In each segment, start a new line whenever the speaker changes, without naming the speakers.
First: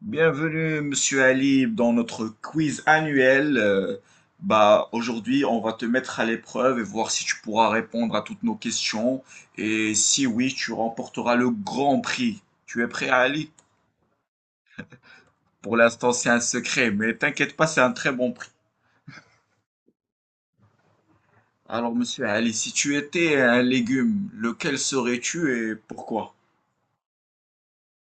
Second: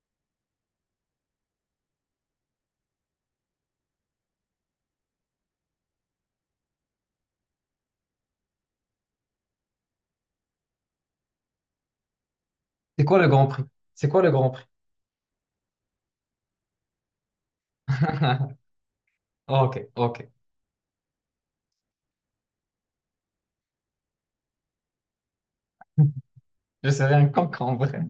Bienvenue, Monsieur Ali, dans notre quiz annuel. Aujourd'hui, on va te mettre à l'épreuve et voir si tu pourras répondre à toutes nos questions. Et si oui, tu remporteras le grand prix. Tu es
C'est
prêt,
quoi le Grand
Ali?
Prix? C'est quoi le Grand Prix?
Pour l'instant, c'est un secret, mais t'inquiète pas, c'est un très bon prix.
Ok, ok.
Alors, Monsieur Ali, si tu étais un légume, lequel serais-tu et pourquoi?
Je serais un cancre en vrai.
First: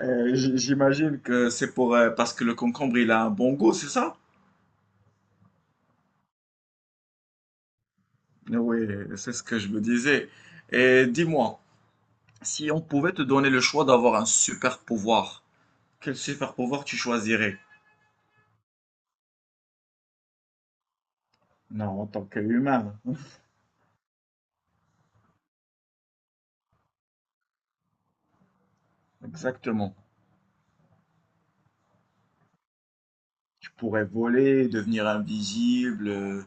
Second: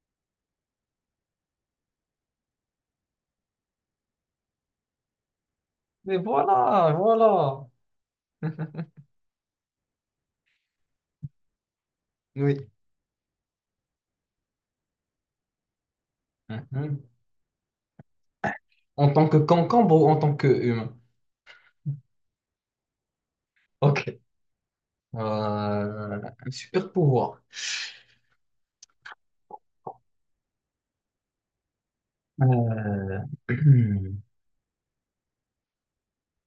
J'imagine que c'est pour, parce que le concombre, il a un bon goût, c'est ça?
Mais voilà, voilà.
Oui, c'est ce que je me disais. Et dis-moi.
Oui.
Si on pouvait te donner le choix d'avoir un super pouvoir, quel super pouvoir tu
Mhm.
choisirais?
En tant que concombre ou en tant que humain?
Non, en tant qu'humain.
Ok. Euh, un super pouvoir.
Exactement.
Euh,
Tu pourrais voler, devenir invisible,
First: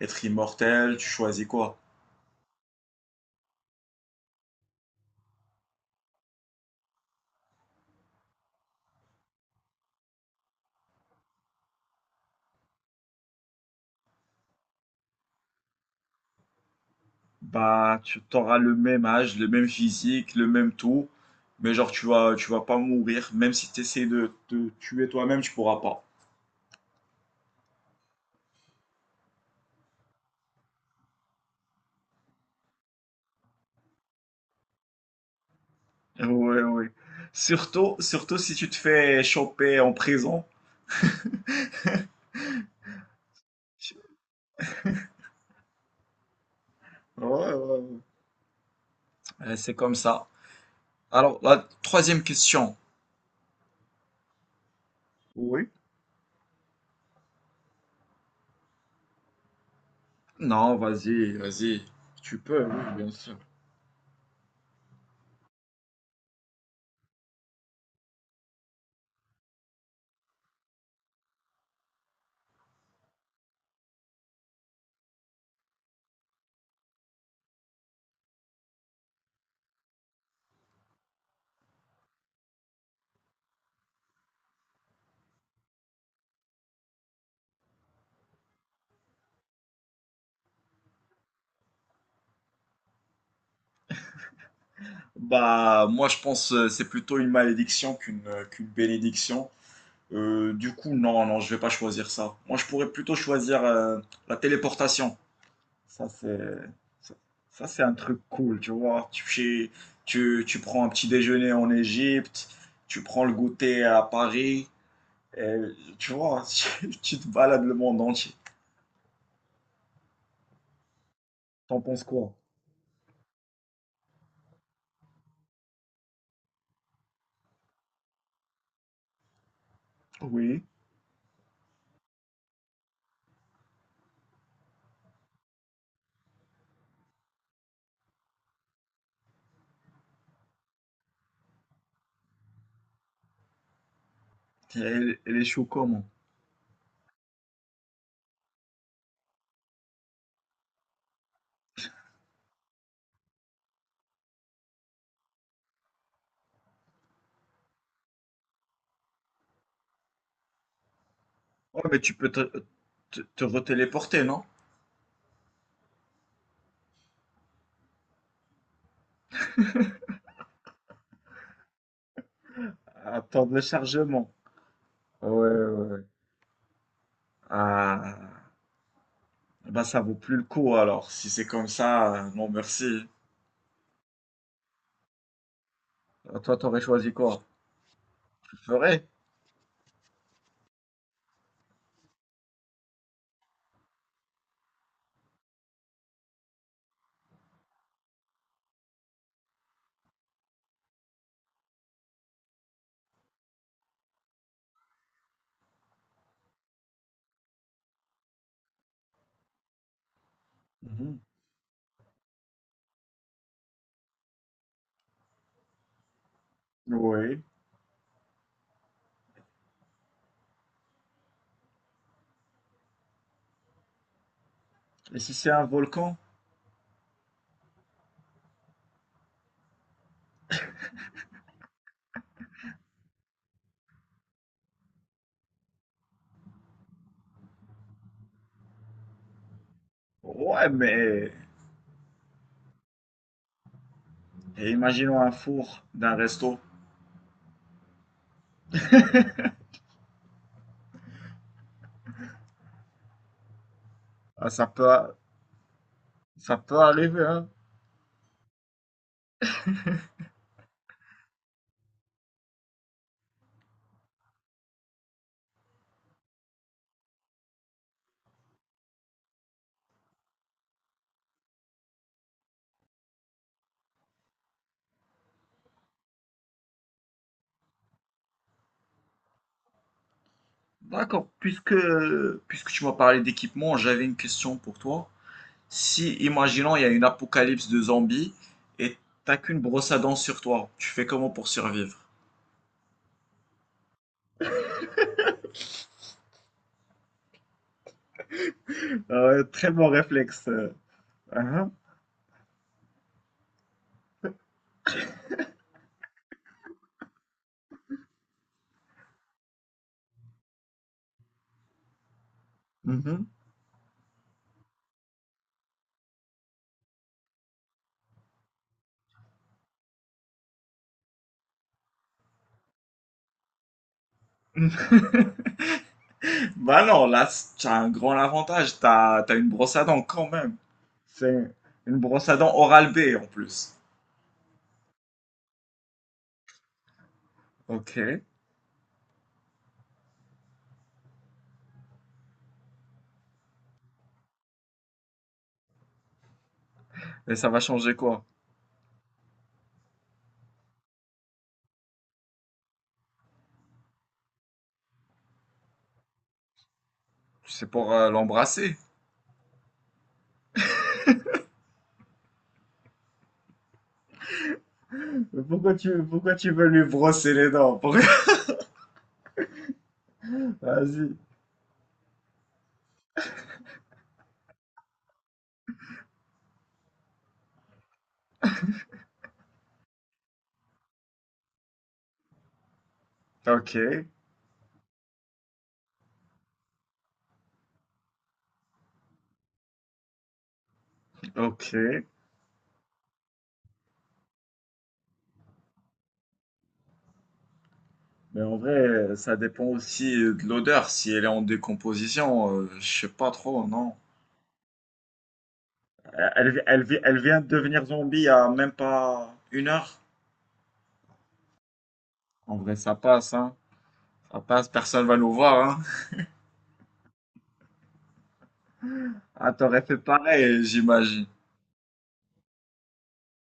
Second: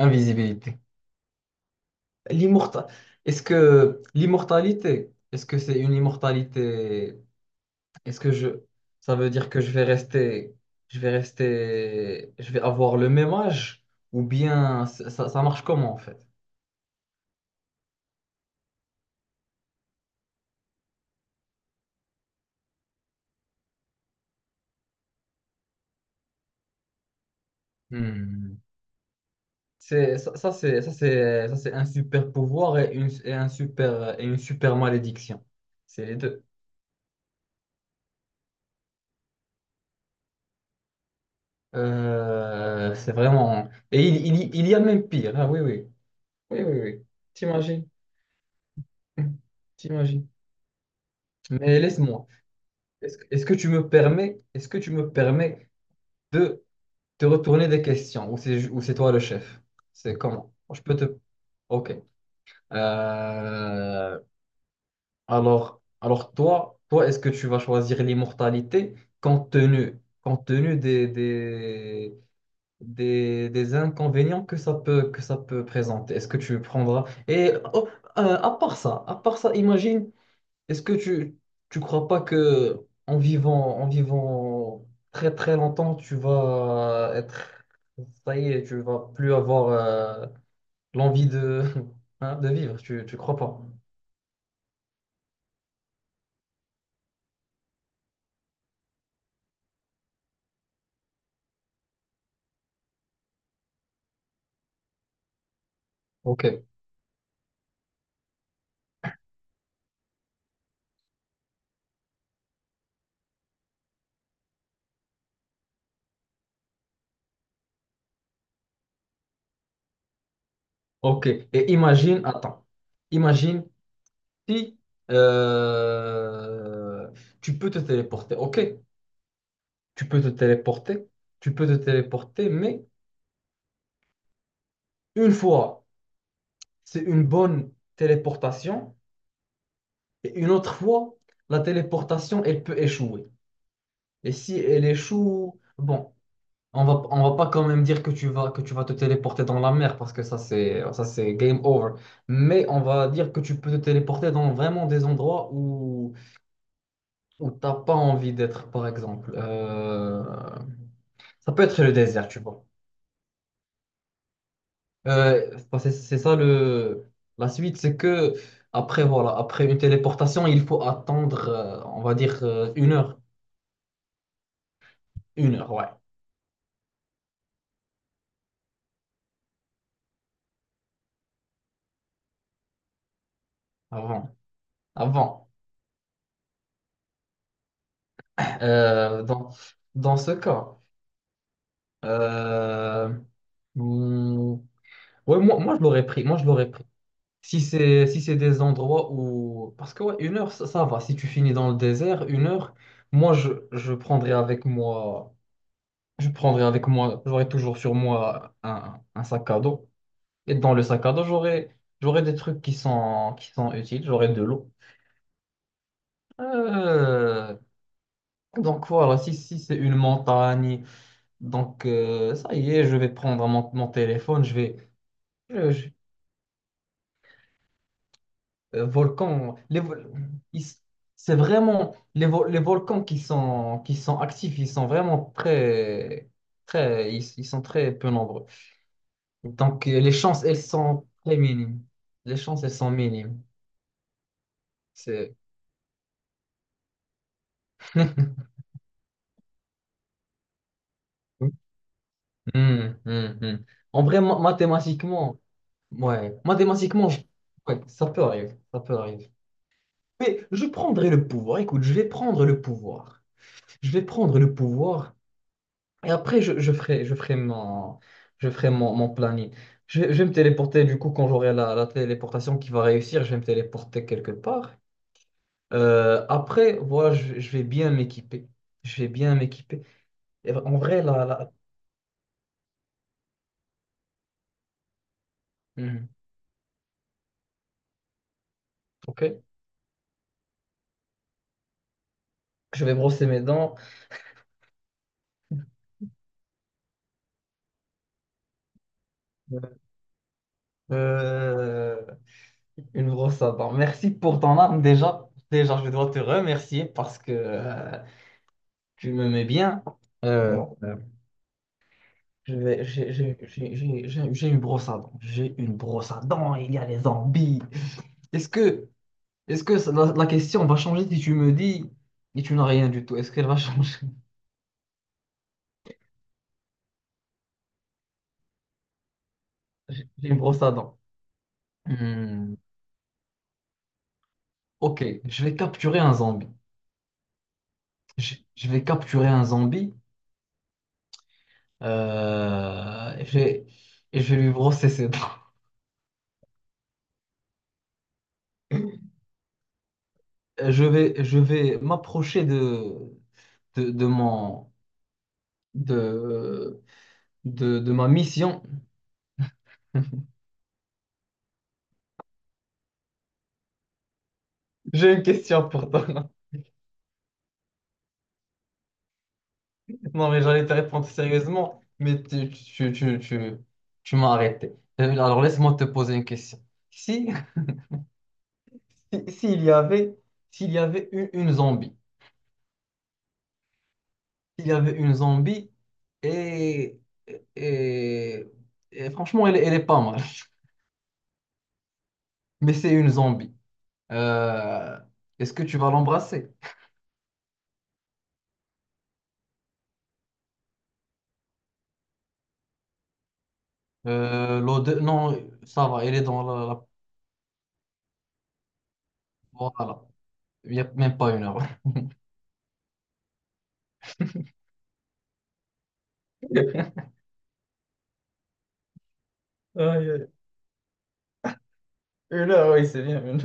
être
Invisibilité.
immortel, tu choisis quoi?
L'immortalité. Est-ce que l'immortalité, est-ce que c'est une immortalité? Est-ce que je... Ça veut dire que je vais rester... Je vais rester... Je vais avoir le même âge, ou bien ça marche comment en fait?
Bah, tu auras le même âge, le même physique, le même tout, mais genre tu vas pas mourir, même si tu essaies de te tuer toi-même, tu pourras pas.
Hmm. C'est, ça, c'est, ça, c'est, ça, c'est un super pouvoir et une super malédiction. C'est les deux.
Ouais, ouais. Surtout, surtout si tu te fais choper en prison.
C'est vraiment... Et il y a même pire. Ah, oui, oui. Oui, oui, oui.
Ouais, ouais,
T'imagines.
ouais. C'est comme
T'imagines.
ça. Alors, la
Mais
troisième
laisse-moi.
question.
Est-ce que tu me
Oui.
permets de te retourner des questions, ou c'est toi le chef? C'est comment?
Non,
Je peux te...
vas-y, vas-y.
Ok.
Tu peux, oui, bien sûr.
Euh, alors toi, est-ce que tu vas choisir l'immortalité, compte tenu des inconvénients que ça peut présenter? Est-ce que tu prendras... Et oh, à part ça, imagine, est-ce que tu crois pas que en vivant très très longtemps, tu vas être... ça y est, tu vas plus avoir l'envie de hein, de vivre, tu crois pas?
Bah, moi, je pense c'est plutôt une malédiction qu'une qu'une bénédiction. Du coup, non, non, je vais pas choisir ça. Moi, je pourrais plutôt choisir la téléportation. Ça, c'est
OK.
ça, ça, c'est un truc cool, tu vois. Tu prends un petit déjeuner en Égypte, tu prends le goûter à Paris, et, tu vois, tu te balades le monde entier.
OK. Et
T'en penses
imagine,
quoi?
attends. Imagine si euh, tu peux te téléporter. OK, tu peux te
Oui.
téléporter, tu peux te téléporter, mais une fois, c'est une bonne téléportation. Et une autre fois, la téléportation, elle peut échouer. Et si elle
Elle, elle
échoue,
échoue comment?
bon, on va pas quand même dire que tu vas te téléporter dans la mer, parce que ça, c'est game over. Mais on va dire que tu peux te téléporter dans vraiment des endroits où t'as pas envie d'être, par exemple. Ça peut
Ouais,
être le
mais tu
désert,
peux
tu vois.
te retéléporter, non?
Enfin, c'est ça la suite, c'est que après, voilà, après une téléportation, il faut attendre, on va dire, une heure.
Attendre le chargement. Ouais, ouais,
Une heure, ouais,
ouais. Ah, bah ça vaut plus le coup alors. Si c'est comme ça, non merci.
avant. Avant,
Toi, t'aurais choisi quoi? Je ferais.
euh, dans, dans ce cas, euh, hmm, ouais, moi je l'aurais pris. Moi je l'aurais pris. Si c'est des endroits où... Parce que ouais, une heure, ça va. Si tu finis dans le désert, une heure, je prendrais avec moi. Je prendrais avec moi. J'aurais toujours sur moi un sac à dos. Et dans le sac à
Mhm.
dos, j'aurais des trucs qui sont utiles. J'aurais de l'eau.
Oui.
Euh, donc voilà, si c'est une montagne. Donc, ça y est, je vais prendre mon téléphone, je vais...
Et si c'est un
je- je-
volcan?
volcan, ils- c'est vraiment... Les volcans qui sont actifs, ils sont vraiment très... très... ils sont très peu nombreux. Donc, les chances, elles
Ouais,
sont
mais
très minimes. Les chances, elles sont minimes.
et imaginons un
C'est...
four d'un resto.
Hmm, hmm, hmm. En vrai,
Ah,
mathématiquement, ouais,
ça peut arriver, hein.
ouais, ça peut arriver, ça peut arriver. Mais je prendrai le pouvoir. Écoute, je vais prendre le pouvoir. Je vais prendre le pouvoir, et après je ferai, je ferai mon planning. Je vais me téléporter du coup, quand j'aurai la téléportation qui va réussir, je vais me téléporter quelque part. Après, voilà, je vais bien m'équiper. Je vais bien m'équiper. Et en vrai, là,
D'accord.
là...
Puisque tu m'as parlé d'équipement, j'avais une question pour toi.
Mhm.
Si, imaginons, il y a une apocalypse de zombies et
Ok.
t'as qu'une brosse à dents sur toi, tu fais comment pour survivre?
Je vais brosser mes dents. Euh, euh, une brosse à dents. Merci pour ton arme déjà. Déjà, je dois te remercier, parce que tu me mets bien. Euh, Je vais- j'ai- J'ai une brosse à dents. J'ai une brosse à dents. Il y a les zombies. Est-ce que, est-ce que la question va changer si tu me dis et tu n'as rien du tout? Est-ce qu'elle va changer?
Bah non, là, t'as un grand avantage, t'as une brosse à dents
J'ai
quand
une
même.
brosse à dents.
C'est une brosse à
Hmm.
dents Oral-B en plus.
Ok, je vais capturer un zombie.
Ok. Et
Je vais capturer un zombie. euh, et je vais, et je vais lui brosser ses dents.
ça va changer quoi?
Je vais m'approcher de mon, de,
C'est
de
pour
ma mission.
l'embrasser.
J'ai une
Mais
question
pourquoi
pour toi.
pourquoi tu veux lui brosser les dents? Pourquoi?
Non, mais j'allais te répondre
Vas-y.
sérieusement, mais tu m'as arrêté. Alors, laisse-moi te poser une question. Si, s'il y avait, une zombie,
Ok,
s'il y avait une zombie, et, et, et franchement, elle est pas mal,
ok.
mais c'est une zombie. Euh, est-ce que tu vas l'embrasser?
Mais en vrai, ça dépend aussi de l'odeur. Si elle est en décomposition, je sais pas trop, non.
Non, ça va, elle est dans la...
Elle vient de devenir zombie il y a même pas une heure.
voilà. Il n'y a même pas une heure.
En vrai, ça passe, hein. Ça passe, personne va nous voir, hein. Ah, t'aurais fait
Aïe, aïe.
pareil, j'imagine.
Une heure, oui, c'est bien, une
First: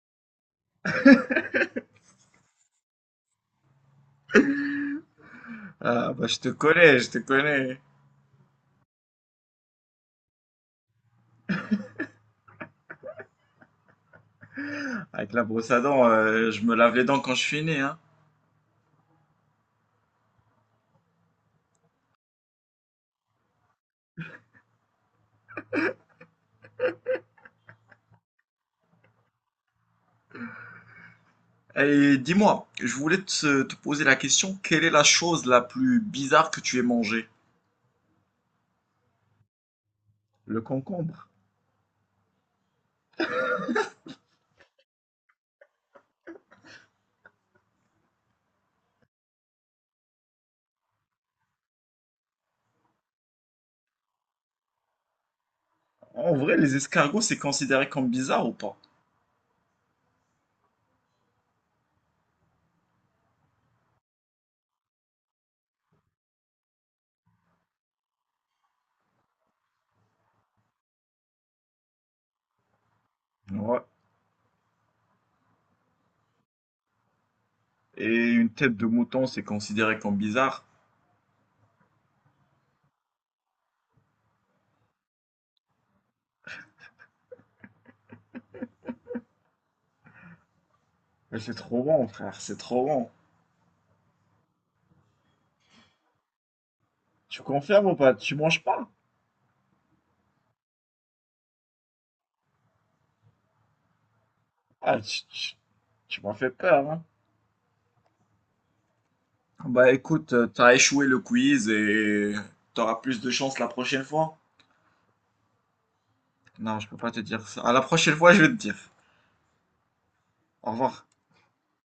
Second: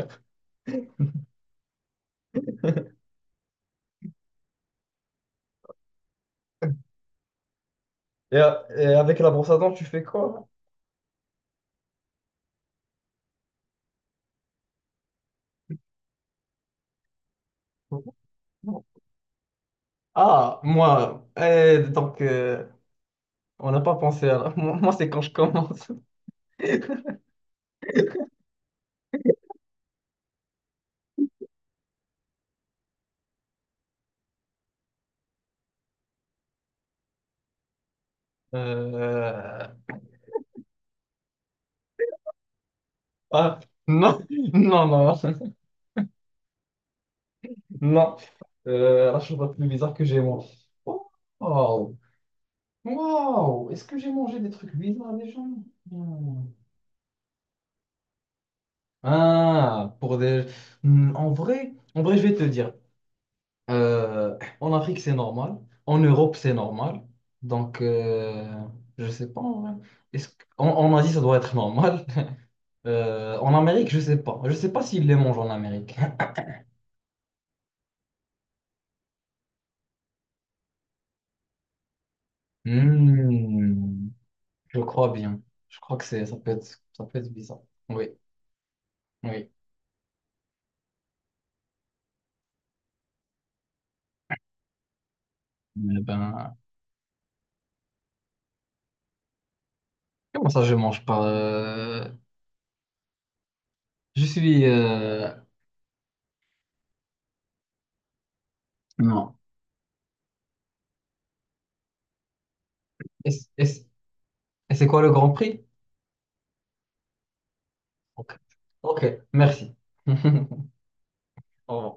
heure.
Ah, bah, je te connais, je te connais.
Et avec la brosse à dents, tu fais quoi?
Avec la brosse à dents, je me lave les dents quand je finis, hein.
Ah, moi, eh, donc, on n'a pas pensé à la... moi, c'est quand je commence.
Et dis-moi, je voulais te poser la question, quelle est la chose la plus bizarre que tu aies mangée?
Euh,
Le concombre.
Ah, non, non, non, non. La chose la plus bizarre que j'ai mangée. Oh, wow, wow, est-ce que j'ai mangé des trucs bizarres déjà?
En
Hmm.
vrai, les escargots, c'est considéré comme bizarre ou pas?
Ah, pour des... Hmm, en vrai, en vrai, je vais te dire. En Afrique, c'est normal. En Europe, c'est normal. Donc, je sais pas, en vrai. Est-ce que... en Asie, ça doit être normal. En
Ouais.
Amérique, je sais pas. Je sais pas s'ils les mangent en Amérique.
Et une tête de mouton, c'est considéré comme bizarre.
Hmm, je crois bien. Je crois que c'est... ça peut être bizarre. Oui, oui.
Mais c'est trop bon, frère, c'est trop bon.
Mais ben,
Tu confirmes ou pas? Tu manges pas?
comment ça, je mange pas? Je suis...
Ah, tu m'as fait peur, hein.
non.
Bah écoute, t'as échoué le quiz et t'auras plus de
Et,
chance la prochaine fois.
c'est quoi le Grand Prix?
Non, je peux pas te dire ça. À la prochaine fois,
Ok.
je vais te dire.
Ok, merci.
Au revoir.
Au revoir.